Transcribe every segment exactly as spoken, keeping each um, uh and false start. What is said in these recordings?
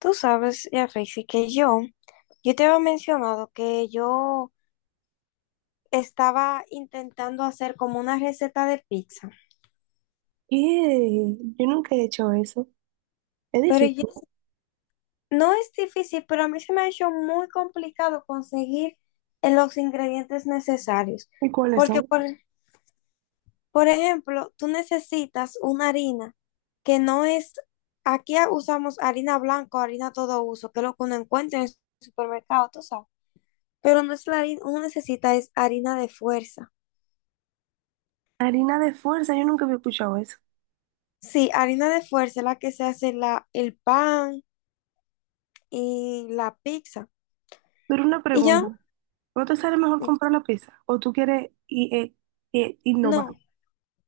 Tú sabes, ya, Rexy, que yo, yo te había mencionado que yo estaba intentando hacer como una receta de pizza, ¿Qué? Yo nunca he hecho eso. Es pero difícil. yo- no es difícil, pero a mí se me ha hecho muy complicado conseguir eh, los ingredientes necesarios, ¿Y cuáles porque son? por, por ejemplo, tú necesitas una harina que no es, aquí usamos harina blanca o harina todo uso, que es lo que uno encuentra en el supermercado, tú sabes, pero no es la harina, uno necesita es harina de fuerza. Harina de fuerza, yo nunca había escuchado eso. Sí, harina de fuerza es la que se hace la, el pan y la pizza. Pero una Y pregunta, yo, ¿no te sale mejor comprar la pizza? ¿O tú quieres i- eh, eh, innovar? no,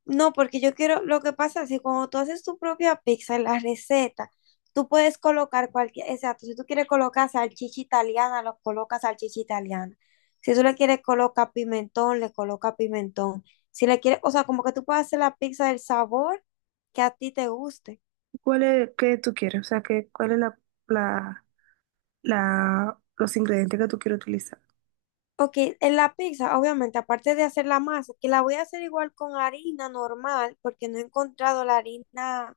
no, porque yo quiero, lo que pasa es que cuando tú haces tu propia pizza, en la receta, tú puedes colocar cualquier, exacto, si tú quieres colocar salchicha italiana, lo colocas salchicha italiana. Si tú le quieres colocar pimentón, le coloca pimentón. Si le quieres, o sea, como que tú puedes hacer la pizza del sabor que a ti te guste. ¿Cuál es, qué tú quieres? O sea, ¿qué, cuál es la, la, la- los ingredientes que tú quieres utilizar? Ok, en la pizza, obviamente, aparte de hacer la masa, que la voy a hacer igual con harina normal, porque no he encontrado la harina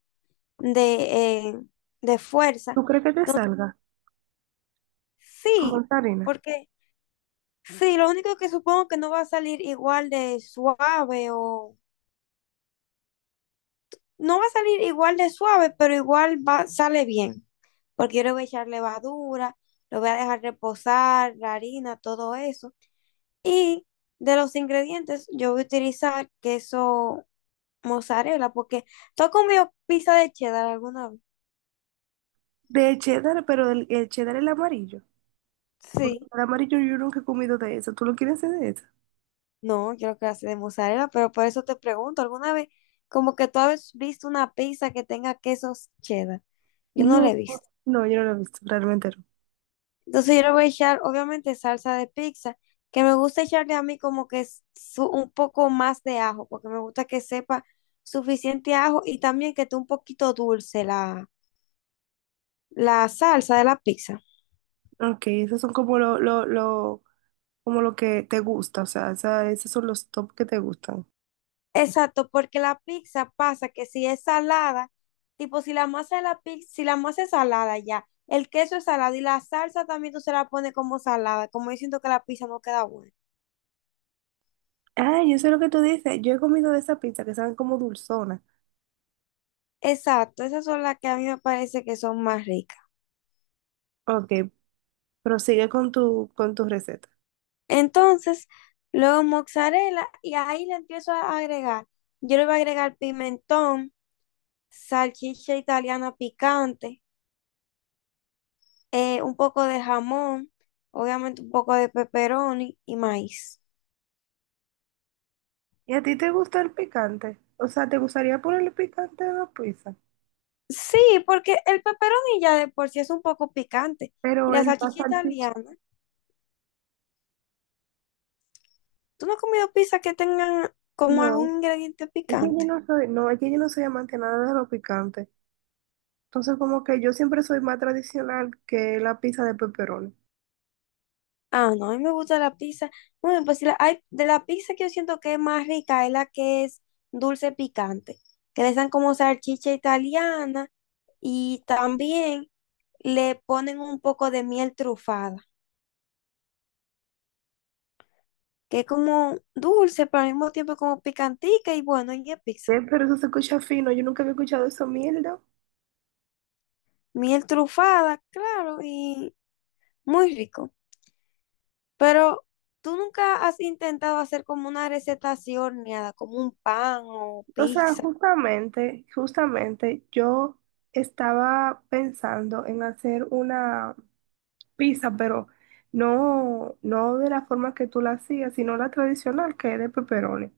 de, eh, de fuerza. ¿Tú crees que te salga con Sí, esa harina? porque sí, lo único que supongo que no va a salir igual de suave o no va a salir igual de suave, pero igual va, sale bien, porque yo le voy a echar levadura, lo voy a dejar reposar, la harina, todo eso. Y de los ingredientes, yo voy a utilizar queso mozzarella, porque tú has comido pizza de cheddar alguna vez. De cheddar, pero el, el cheddar es el amarillo. Porque Sí, el amarillo yo nunca he comido de eso. ¿Tú lo quieres hacer de eso? no, creo que hace de mozzarella, pero por eso te pregunto, ¿alguna vez como que tú has visto una pizza que tenga quesos cheddar? Yo no la he No, visto. no, yo no lo he visto, realmente no. Entonces yo le voy a echar, obviamente, salsa de pizza, que me gusta echarle a mí como que es su- un poco más de ajo, porque me gusta que sepa suficiente ajo y también que esté un poquito dulce la, la salsa de la pizza. Ok, esos son como lo, lo, lo, como lo que te gusta, o sea, esa- esos son los top que te gustan. Exacto, porque la pizza pasa que si es salada, tipo si la masa de la pizza, si la masa es salada ya, el queso es salado y la salsa también tú se la pones como salada, como yo siento que la pizza no queda buena. Ah, yo sé lo que tú dices, yo he comido de esa pizza que saben como dulzona. Exacto, esas son las que a mí me parece que son más ricas. Ok, prosigue con tu, con tu receta. Entonces, luego mozzarella y ahí le empiezo a agregar. Yo le voy a agregar pimentón, salchicha italiana picante, eh, un poco de jamón, obviamente un poco de pepperoni y maíz. ¿Y a ti te gusta el picante? O sea, ¿te gustaría ponerle picante a la pizza? Sí, porque el pepperoni ya de por sí es un poco picante. Y Pero la el la salchicha salchicha, italiana, ¿tú no has comido pizza que tengan como algún no. ingrediente Es que yo picante? no soy, no, es que yo no soy amante nada de lo picante. Entonces, como que yo siempre soy más tradicional que la pizza de pepperoni. Ah, no, a mí me gusta la pizza. Bueno, pues si la- hay, de la pizza que yo siento que es más rica es la que es dulce picante, que le dan como salchicha italiana y también le ponen un poco de miel trufada, que es como dulce, pero al mismo tiempo como picantica y bueno, y es Eh, pizza. Pero eso se escucha fino, yo nunca había escuchado eso, mierda. Miel trufada, claro, y muy rico. Pero tú nunca has intentado hacer como una receta así horneada, como un pan o O sea, pizza. justamente, justamente yo estaba pensando en hacer una pizza, pero no, no de la forma que tú la hacías, sino la tradicional, que es de pepperoni,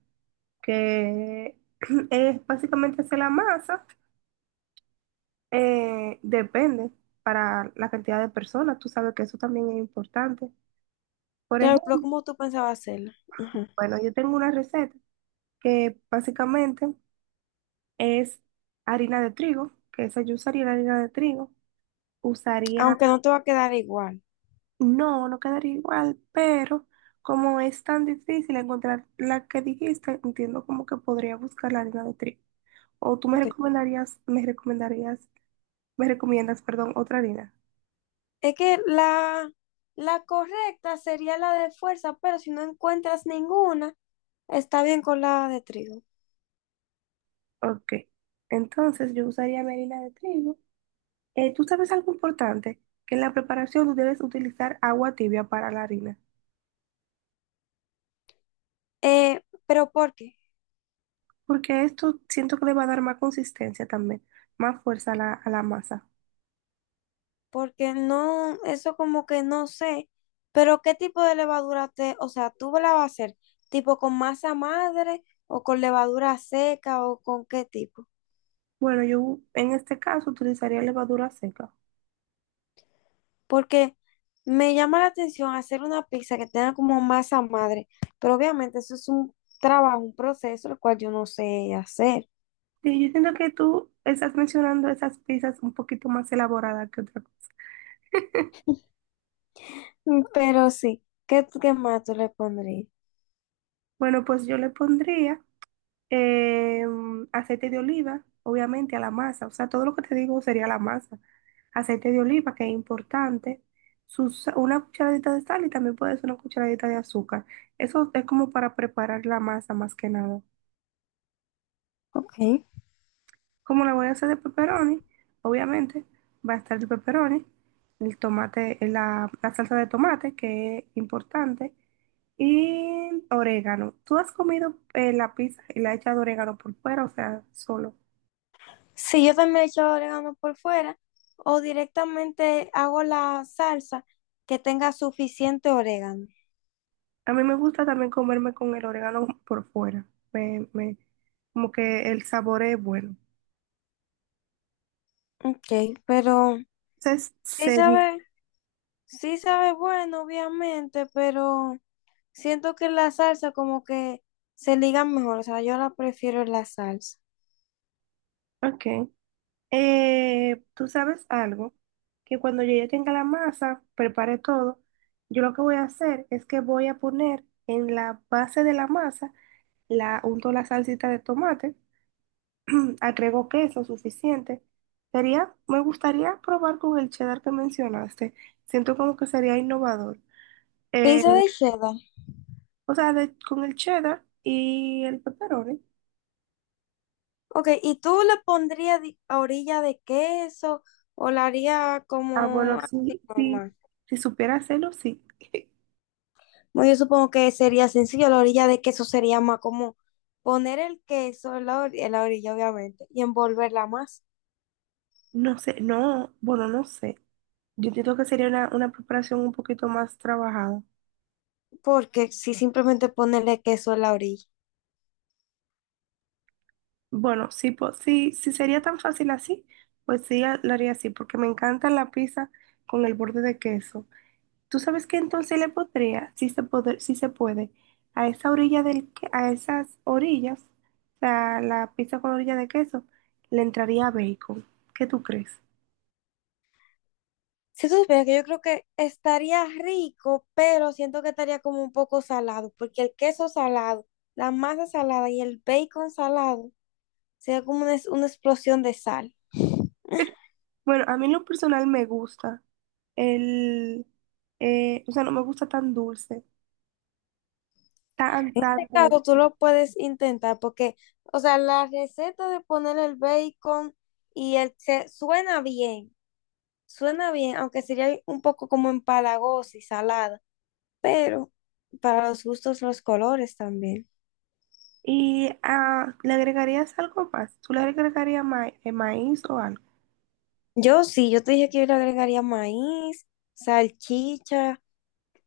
que es básicamente hacer la masa, eh, depende para la cantidad de personas, tú sabes que eso también es importante. Por Claro, pero ejemplo, ¿cómo tú pensabas hacerla? Ujú. bueno, yo tengo una receta que básicamente es harina de trigo, que esa yo usaría la harina de trigo usaría, Aunque no te va a quedar igual. no, no quedaría igual, pero como es tan difícil encontrar la que dijiste, entiendo como que podría buscar la harina de trigo. O tú me Ok. recomendarías, me recomendarías, me recomiendas, perdón, otra harina. Es que la, la correcta sería la de fuerza, pero si no encuentras ninguna, está bien con la de trigo. Ok, entonces yo usaría mi harina de trigo. Eh, tú sabes algo importante, que en la preparación tú debes utilizar agua tibia para la harina, Eh, ¿pero por qué? porque esto siento que le va a dar más consistencia también, más fuerza a la, a la masa. Porque no, eso como que no sé, pero ¿qué tipo de levadura te, o sea, tú la vas a hacer, tipo con masa madre o con levadura seca o con qué tipo? Bueno, yo en este caso utilizaría levadura seca. Porque me llama la atención hacer una pizza que tenga como masa madre, pero obviamente eso es un trabajo, un proceso, el cual yo no sé hacer. Sí, yo siento que tú estás mencionando esas pizzas un poquito más elaboradas que otra cosa. Mm, pero sí, ¿qué, qué más tú le pondrías? Bueno, pues yo le pondría eh, aceite de oliva, obviamente, a la masa. O sea, todo lo que te digo sería la masa. Aceite de oliva, que es importante. Sus, una cucharadita de sal y también puedes una cucharadita de azúcar. Eso es como para preparar la masa más que nada. Ok. Como la voy a hacer de pepperoni, obviamente va a estar el pepperoni, el tomate, la, la salsa de tomate, que es importante, y orégano. ¿Tú has comido eh, la pizza y la hecha de orégano por fuera, o sea, solo? Sí, yo también echo orégano por fuera o directamente hago la salsa que tenga suficiente orégano. A mí me gusta también comerme con el orégano por fuera. Me, me- Como que el sabor es bueno. Ok, pero Entonces, sí seguí. sabe, sí sabe bueno, obviamente, pero siento que la salsa como que se liga mejor, o sea, yo la prefiero en la salsa. Ok. Eh, tú sabes algo, que cuando yo ya tenga la masa, prepare todo, yo lo que voy a hacer es que voy a poner en la base de la masa, la unto la salsita de tomate, agrego queso suficiente. Sería, me gustaría probar con el cheddar que mencionaste. Siento como que sería innovador. Eh, Pizza de cheddar. o sea, de- con el cheddar y el pepperoni. Ok, ¿y tú le pondrías di- a orilla de queso o la haría Ah, como bueno, sí, así sí, normal? si supiera hacerlo, sí. Bueno, yo supongo que sería sencillo, la orilla de queso sería más como poner el queso en la, or- en la orilla, obviamente, y envolverla más, No sé, no, bueno, no sé. Yo entiendo que sería una, una preparación un poquito más trabajada. porque si simplemente ponerle queso en la orilla. Bueno, sí, po- sí, si sería tan fácil así, pues sí, a- lo haría así, porque me encanta la pizza con el borde de queso. ¿Tú sabes qué entonces le podría, si se puede, si se puede, a esa orilla del, que- a esas orillas, o sea, la pizza con orilla de queso, le entraría bacon. ¿Qué tú crees? Si tú supieras que yo creo que estaría rico, pero siento que estaría como un poco salado, porque el queso salado, la masa salada y el bacon salado, sería como una, una explosión de sal. Bueno, a mí en lo personal me gusta. El, eh, o sea, no me gusta tan dulce, tan, En tan este caso, tú dulce. lo puedes intentar porque, o sea, la receta de poner el bacon y el se suena bien, suena bien, aunque sería un poco como empalagosa y salada, pero para los gustos, los colores también. Y ah, ¿le agregarías algo más? ¿Tú le agregarías ma- eh, maíz o algo? Yo sí, yo te dije que yo le agregaría maíz, salchicha,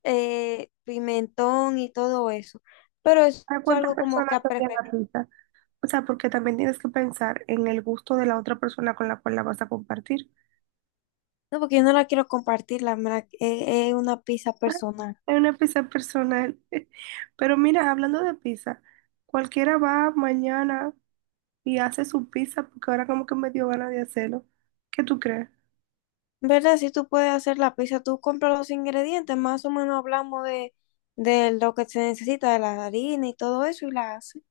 eh, pimentón y todo eso, pero eso ¿Para es cuántas algo como que personas a hacían la preferencia, pizza? O sea, porque también tienes que pensar en el gusto de la otra persona con la cual la vas a compartir. no, porque yo no la quiero compartir, la, me la- eh, es una pizza Ah, personal. es una pizza personal. Pero mira, hablando de pizza, cualquiera va mañana y hace su pizza porque ahora como que me dio ganas de hacerlo. ¿Qué tú crees? ¿Verdad? Si tú puedes hacer la pizza, tú compras los ingredientes, más o menos hablamos de, de lo que se necesita, de la harina y todo eso, y la hace.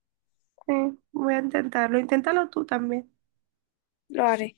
Sí, voy a intentarlo. Inténtalo tú también. Lo haré.